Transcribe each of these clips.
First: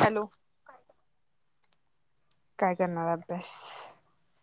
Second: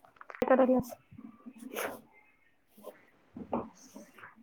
Hello [unintelligible] काय करणार अभ्यास?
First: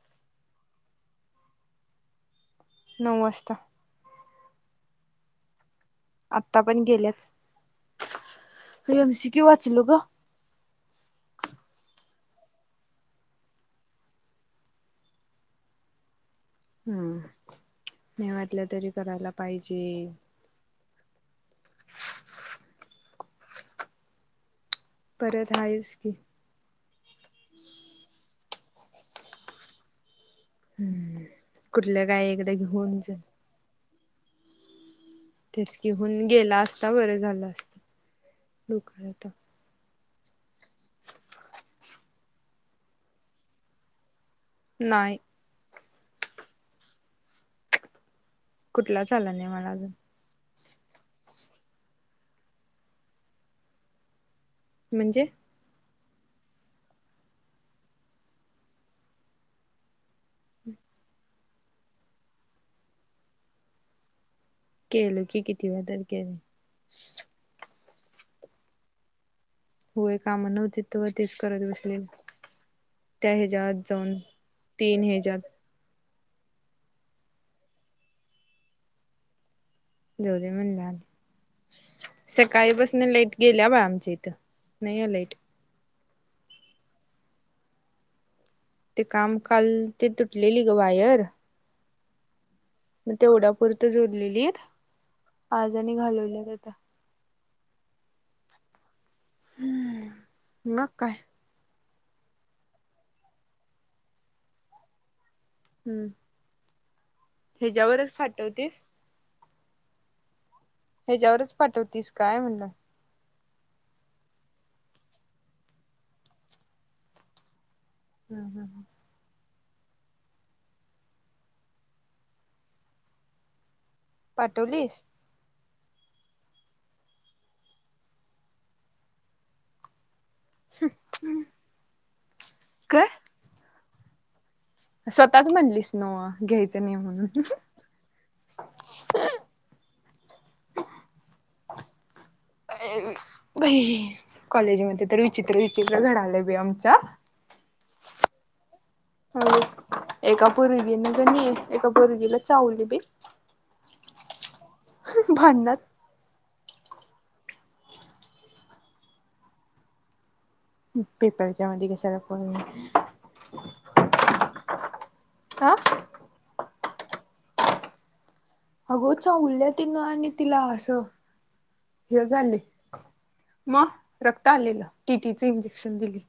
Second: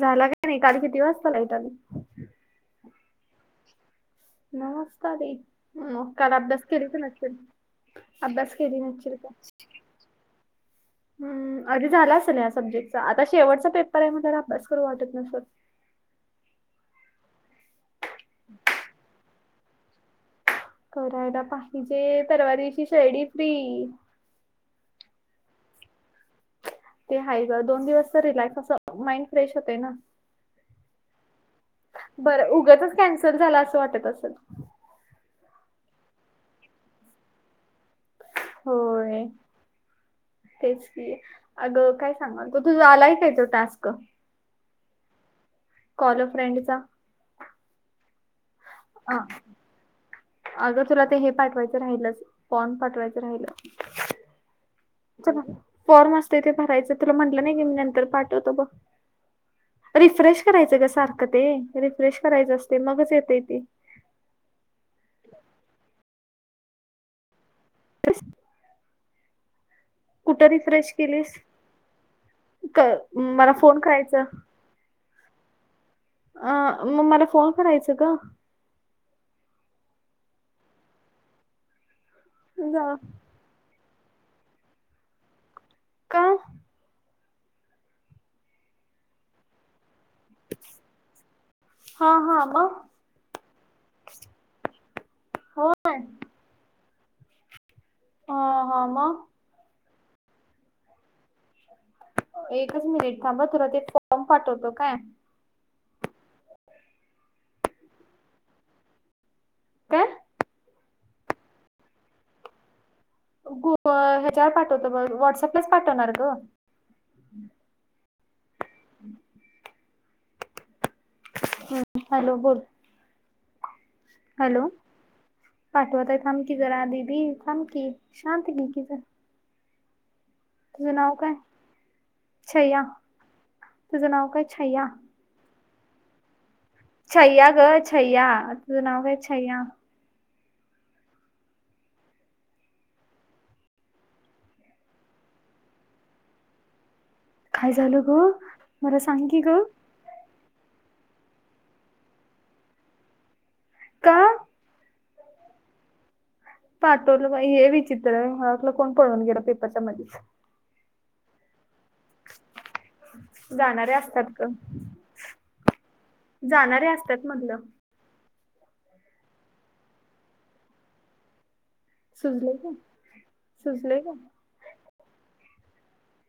झाला काय नाही काल किती वाजता लाइट आली? नऊ वाजता नमस्कार काल आत्ता अभ्यास पण केली तर नक्से गेल्याच अभ्यास केली नक्श एम सी का क्यू वाचलो ग हम् आधी झाला असे ना या सब्जेक्टचा आता शेवटचा पेपर आहे मला अभ्यास करू वाटत नसर हम नाही वाटलं तरी करायला पाहिजे करायला पाहिजे परवा दिवशी शैडी फ्री परत आहेस की ते ह ग दोन दिवस तर रिलॅक्स अस माइंड फ्रेश होते ना हम् कुठलं काय एकदा घेऊनचल झा अस वाटत असल तेच घिहन गेला असता बरं झालं असत लोकळ होय तेच की अग काय सांगल तो तुझ आलाय काय त टास्क नाहीय कॉलो फ्रेंडचा कुठला हा चाला नाही मला अजून अगं तुला ते हे पाठवायचं राहिलच पॉन पाठवायचं राहिल म्हणजे चला फॉर्म असतं ते भरायचं तुला म्हंटलं नाही की मी नंतर पाठवतो बघ रिफ्रेश करायचं ग सारखं ते रिफ्रेश करायचं असते मगच येतय ते केलो की किती वेळा तर केले होय काम कुठं नव्हती तेव्हा तेच करत विसलेल का मला फोन करायचा तीन ह्याच्यात अ मग मला फोन करायचं का द म्हण जा- सकाळीपसून लाईट गेल्या बा आमच्या इथं नाही आहेलाईट का ते काम काल ते तुटलेली ग वायर हा हा आ म मग तेवढा पुुरत जोडलेली आहेत हो आजाने घालवल्यात आता ह हम मग काय एकच मिनिट थांब तुला ते फॉर्म पाठवतो काय हम्म ह्याच्यावरच पाठवतेस काय ह्याच्यावरच पाठवतीस काय म्हणलं गुग ह्याच्यावर पाठवतो बघ व्हॉट्सअपलाच पाठवणार ग हा हा हम्म हॅलो बोल हॅलो पाठवलीस पाठवतय थांबकी जरा दीदी थांमकी शांत घे कि ज तुझं नाव काय छया काय तुझं नाव काय छयया स्वतःच म्हणलीस न घ्यायच न छयया ग छयया तू नाव का छयया बाई कॉलेजमध्येध्ये तर विचित्र विचित्र घडलं बी आमच्या काय झाल ग मला सांग की ग एका पर्गीने जणी एका पर्गीला चावली बी का भडण्यात पाठवलं हे विचित्र म्ह आपलं कोण पळून गेलं पेपरच्या मध्ये पेपरच्या मध्ये क जाणारे असतात ग ह. जाणारे असतात मधलं अगो च उलल्या तिनं आणि तिला असं हे सुजले झाले का मग सुजले का रक्त आलेलं टीटीचे इंजेक्शन दिली.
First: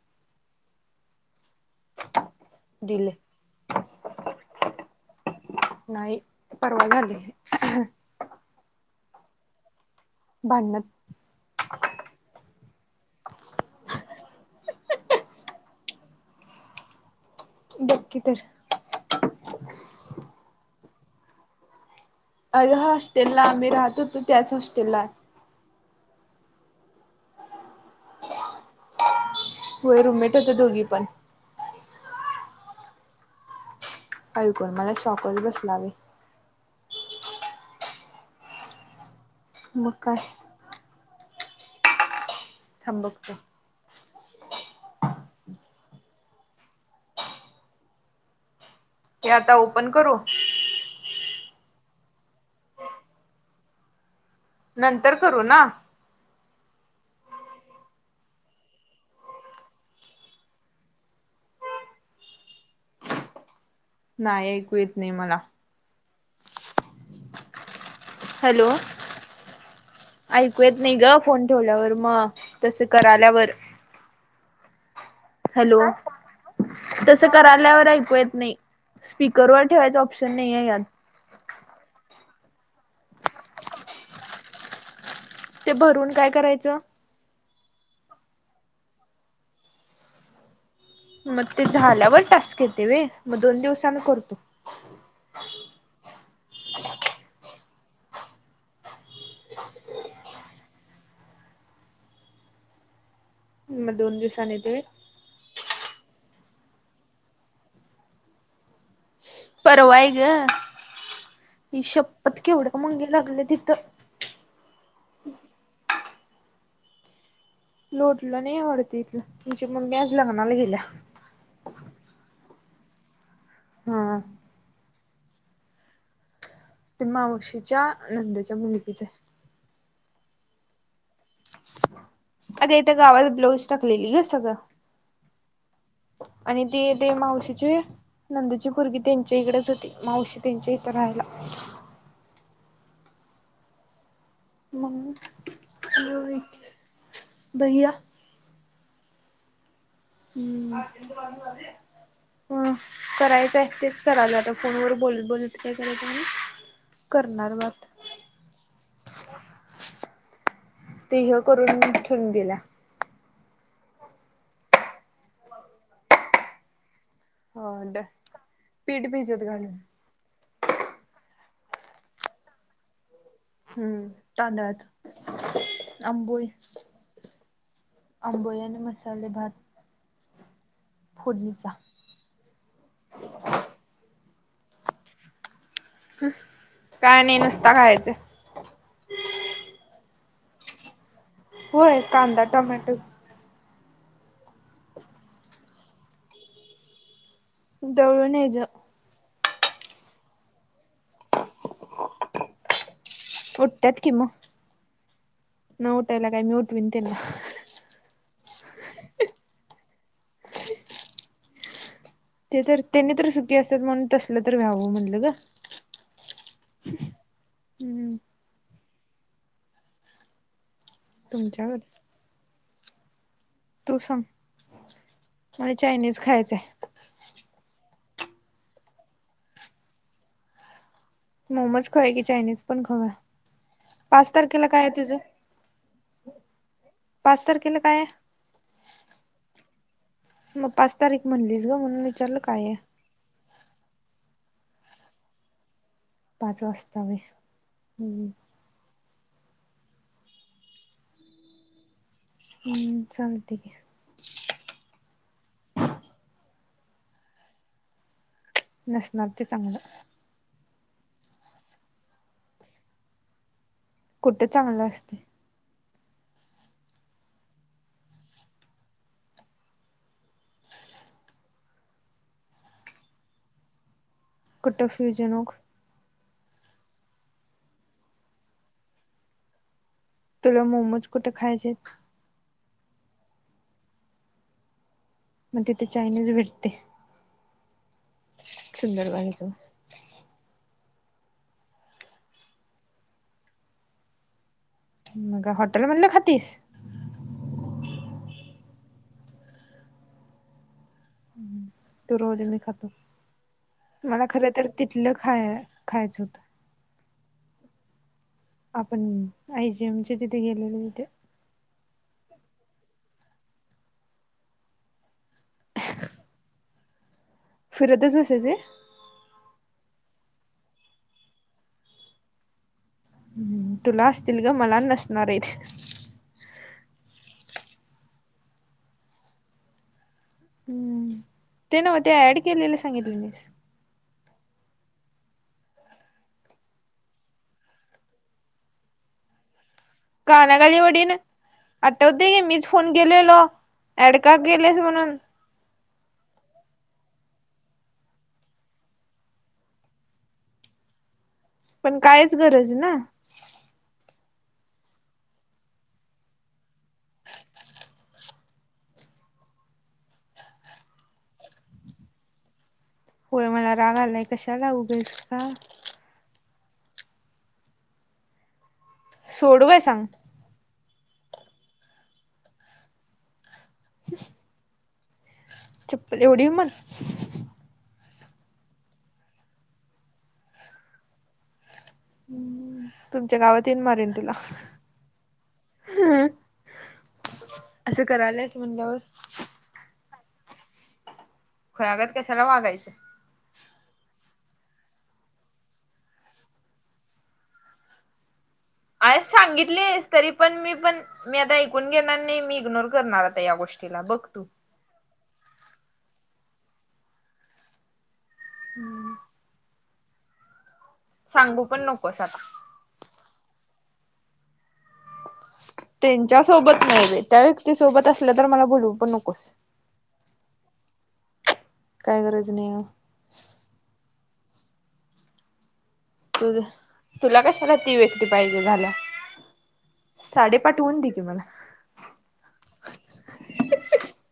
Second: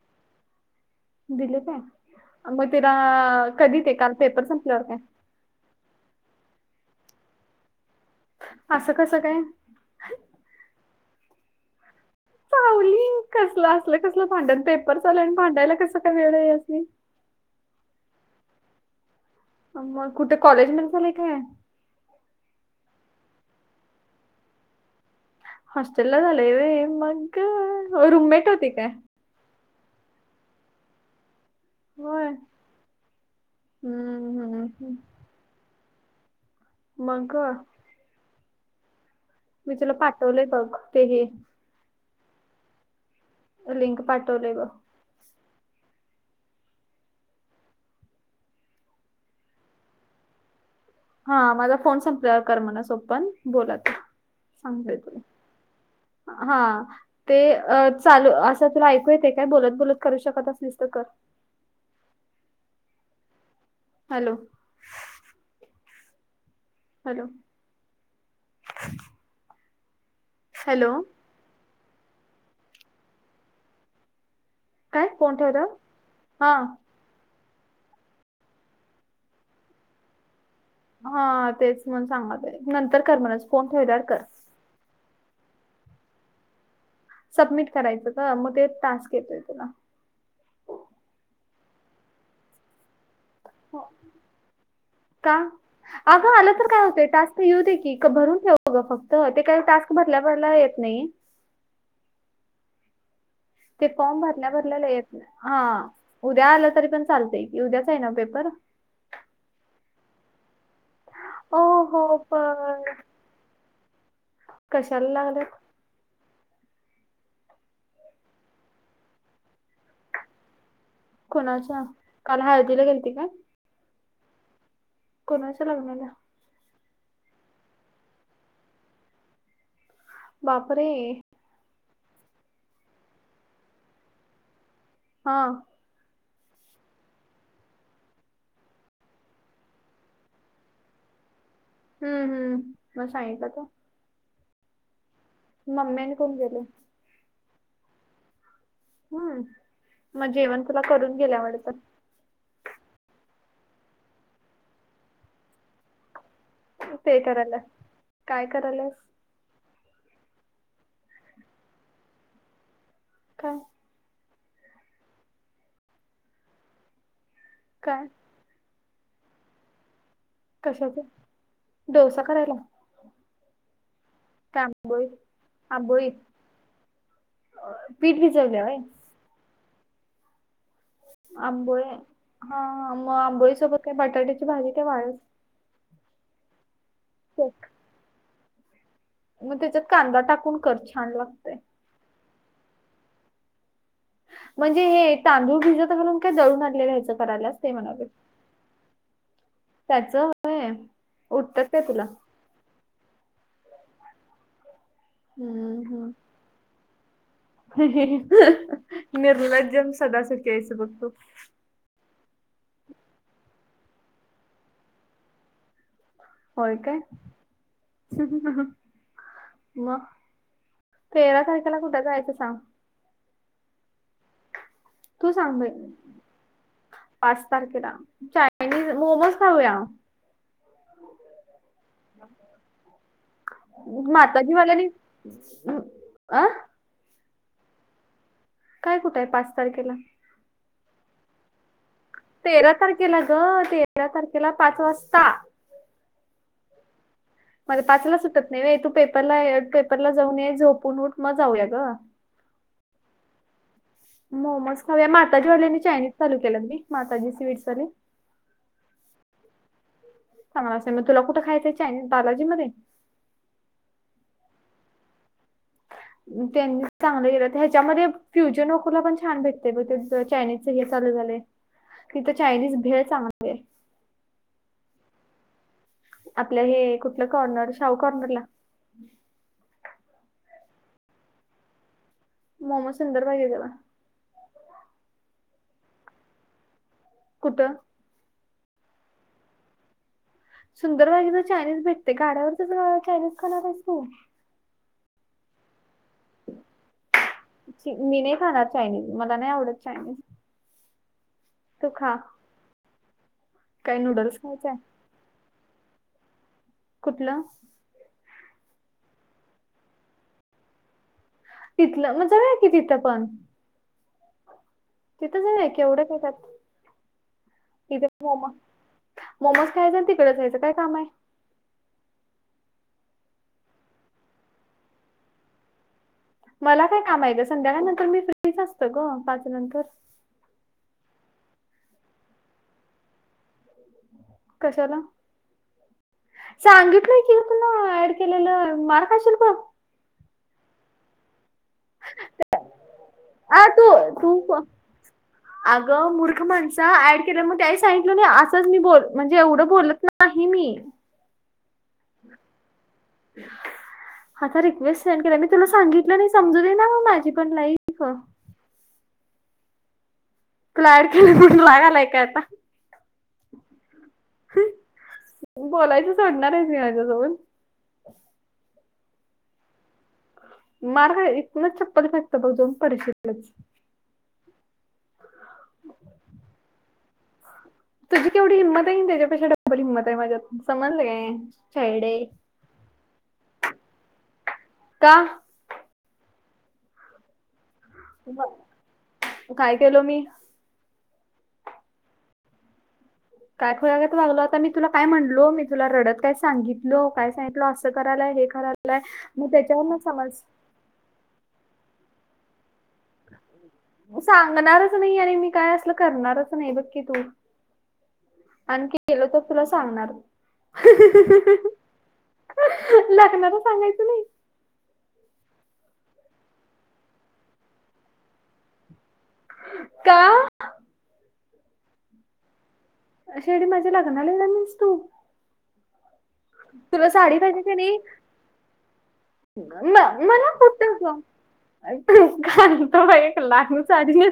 दिले काय मग तिला दिले कधी देता पेपर संपल्यावर काय? नाही परवा झाली. असं कसं काय? भांडण. पावली कसलं असलं कसलं भांडण पेपर चालूय आहे आणि भांडायला कस काय वेळ आहे ह्यासनी बघ की तर मग कुठे कॉलेज मधी झालंय काय अ हॉस्टेलला आम्ही राहत होतो त्याच हॉस्टेलला हॉस्टेल ला झालंय व्हय मग रुममेट होती काय होय रूममेट होत्या दोघी पण होय हम्म, हम्म, ऐकून मला हम्म. शॉकस बसला बाई मग ग? मी मग तुला काय पाठवलंय बघ ते हे [unintelligible] लिंक पाठवलेले बघ. हे आता ओपन करू. हा माझा फोन संपला करमनासोपन बोलात सांगते नंतर तु करू ना हा ते चालू असं तुला ऐकू येतेय काय बोलत बोलत करू शकत असलीस तर कर हॅलो नाही ऐकू येत नाही मला हॅलो हॅलो ऐकू येत हॅलो नाही ग फोन ठेवल्यावर मग तसं क आल्यावर काय कोणत्या हॅलो तसं करायल्यावर ऐकू येत नाही स्पीकरवर ठेवायचं ऑप्शन नाही आहे यात हा तेच मण सांगात नंतर कर म्हण फोन ठेवल्यावर कर- ते भरून काय करायचं? सबमिट करायचं का मग ते तास येतोय तुला. मग ते झाल्यावर टास्क येते वे मग दोन दिवस आम्ही करतो. का? अगं आलं तर काय होते टास्क घऊ दे की भरून ठेवू ग फक्त ते काही टास्क भरल्या भरला येत नाही. ते मग दोन फॉर्म भरल्या दिवसाांनी भरल्या येते लगेच हा उद्या आलं तरी पण चालतंय की उद्याच आहे नव्ह पेपर परवा आहे ग ओ हो आईशप्पथ केवढ्या पण मुंग्या लागल्या आहेत इथं. कशाला लागले? लोटलं नाही आवडत इथलं तुमच्या मग मी आज लग्नाला गेल्या कुणाच्या काल हळदीला गेलती काय? हा. कोणाच्या लग्नाला? ते मावशीेच्या नंदेच्या मुलगीच आहे. बापरे अग इथं गावात ब्लाऊज टाकलेली ग सगळं हा आणि ते ते मावशीचे नंदूची पूरगी त्यांच्या इकडेच होती मावशी त्यांच्या इथं राहायला. हम्म हम्म मग सांगितलासा. मी मम्मी आणि कोण जेवली गेले की भघया. हम मग जेवण तुला करून गेल्या वाटत. ह करायचं आहे तेच कराल आता फोनवर बोलत बोलत काय करायचं म्हणून. ते करणार करायला बग आता. काय करायलास तेह करून ठेवून गेला. का. ह काय डत का पीठ भीजत घाल. कशाच डोसा करायला. हम्म. काय आंबोळी तांदळाच आंबोळी पीठ भिजवले आंबोळी आणि होय मस्त. खाल्ले भात. फोडणीचा आंबोळे हा आंबोळी सोबत काय बटाट्याची भाजी का वाढच- काय नाही नुसता खायचं. मग त्याच्यात कांदा टाकून कर छान लागत. होय कांदा टमॅटो. म्हणजे हे तांदूळ भिजत घालून काय दळून आणलेलाहायचं करायलास ते म्हणावलोय. दळून यायचं त्याच होय उटत्यात काय तुला. उठतत कि मग हम्म न हम्म उठायला काय मी उठवीन त्याला. निर्लज्जम सदा सुखी आहेस बघ तु. ते तर त्याने तर सुखी असतात म्हणून तसलं तर व्यावं म्हटलं ग. होय काय हम्म म. तेरा तारखेला तुमच्याकडे कुठं जायचं सांग. तू सांग. तू सांग मला चायनीज खायचंय पाच तारखेला चायनीज मोमोज खाऊया. मोमोज खाय की चायनीज पण खाऊय पाच तारखेला काय आहे तुझं. आ. पाच तारखेलां काय आहे. काय कुठं आहे पाच तारखेला. मग पाच तारीख म्हणलीस ग म्हणून वि तेरा तारखेला ग तेरा तारखेला पाच वाजता. पाच वाजतावेय. माझं पाचला सुटत नाही तू पेपरला पेपरला जाऊन ये झोपून उठ मग जाऊया ग. हम चालतंय. मोमोज खाऊया मातजी वल्यांने चानीज चालू केलात मी माताी स्वीट्स वाले. नसणार ते चांगलं. चांगलं असं मग तुला कुठे खायच्या आहे बालाजी मध्ये. कुठे चांगलं असते. त्यांनी चांगलं गलं ह्याच्यामध्ये फ्युजन कोला पण छान भेटतय बघ चायनीज. हे चालू झाले तिथ चायनीज भेळ चांगली हाय. कुट फ्युजन ओक. आपलं हे कुठलं कॉर्नर शाहू कॉर्नरला. तुला मोमोज कुठे खायचे. मोमज सुंदर पाहिजेेला. मग ते ते चायनीज भटते. कुठं. सुंदरबागेजवळ. सुंदर बागेजवळ चायनीज भेटते गाड्यावर तर चायनीज खणार आहेस तु. मग हॉटेल म्हधलं खातीस. छी मी नाही खाणार चायनीज मला नाही आवडत चायनीज. हम्म [inaudible] तू त खा रोज मी खातो. काय मला नूडल्स खर तर खायचं आहे तिथलं खाय खायचं होतं. कुठलं. आपण आय जी एमचे तिथे गेलेलो. तिथे. तिथलं. म जाउया कि तिथं पण. तिथंच क एवढं कातात तथे फिरतच बसायचे. मोमोज खायचंन. तिकडे जायचं काय कामे. तुला असतील ग. मला नसणारेत. मला काय कामे ग. संध्याकाळ नंतर मी फ्रीच असतं ग. पाच नंतर. हम्म. ते नव्ह ते ऍड केलेलं सांगितले मीस. कशाला. सांगितलंय की तुला ऍड केलेलं. मार खाशील बघ. कानाखाली वडीन. आठवते की मीच फोन केलेलो. आ तू ऍडका तू केलेस म्हणून. अगं मूर्ख माणसा. ऍड केल्या मग ते सांगितलं नाही. असंच मी बोल म्हणजे एवढं बोलत नाही मी पण कायच गरज ना. [unintelligible] आता रिक्वेस्ट सेंड केल. मी तुला सांगितलं नाही. समजूदेना म माझी पण लाईफ. तूला ऑड केले म्हणून, राग आलाय काय आता. होय मला राग आलाय. कशाला उगेस का? सोडणारेस का माझ्याजवन [unintelligible] सोडू व्हय सांग. मार खायची. तुलाच चप्पल खाशी बघ. दोन परिशच [unintelligible] चप्पल एवढी मण तुझी केवढी हिंमते केनही. त्याच्या पेाक्ष डब्बल हिंमते माजात. समजले काय. छेडे तुमच्या गावात येऊन मारेन तुला. का ह असं करल्यात म्हणल्यावर काय केलो मी. खुळ्यागत कशाला वागायचं. काय खुळ्यागत वागलो आता. मी तुला काय म्हणलो. मी तुला रडत काय सांगितल. काय सांगितलं असं करायलाय हे करायला आरे सांगितलेस तरी पण, मी पण, मी आता ऐकून घेणार नाही. मी इग्नोर करणार आता या गोष्टी. सांगणारच नाही आणि मी काय असल करणारच नाही. बघ की तू. आणखी केलो त. तुला सांगणार. सांगू पण नकोस आता. लाग्णाच सांगायचं नाही. त्यांच्या सोबत नाही रे. त्या व्यक्ती सोबत असल्या. तर मला बोलू पण नकोस. का? काय गरज नाही. शेडी माझ्या लग्न येनार नाहीस तू. तुझ, तुला कशाला ती व्यक्ती पाहिजे झाल्या. ना मला साडी कुठ पाठवून दे ग. की मला अ तेत एक लाख न साजली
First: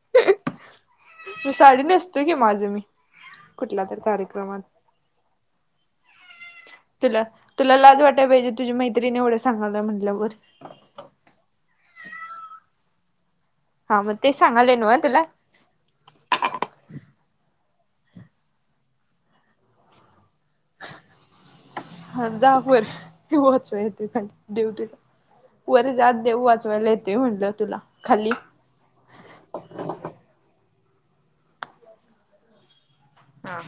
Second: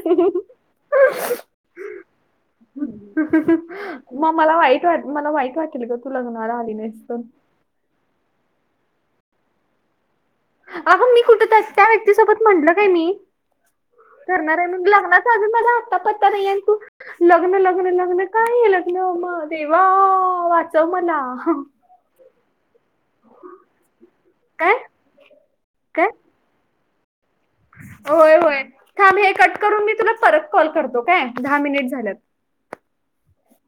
म साडी नेसतो की माझं मी. कुठला तरी तारीख मग मला वाईट वाट, मला वाईट वाटेल ग तू लग्नाला आली नाहीस तर तुला, तुला लाज वाटायला पाहिजे. तुझी मैत्रीन एवढं सगायला म्हटल्या वर. अग मी कुठ त त्या व्यक्तीसोबत म्हंटलं काय मी. हा मग ते करणारे सांगाले म्हणून. नव्ह तुला लग्नाचा अजून माझा आत्ता पत्ता नाहीयेन. लग्न लग्न लग्न काय हे लग्न. म देवा वाच हा, जा वर. देव वाचवा येतोय खाली. देव काय तुला. वरे काय जात देव वाचवायला येतोय म्हणलं. होय होय थांब हे कट करून मी तुला परत कॉल करतो काय दहा मिनिट झाल्यात. हा.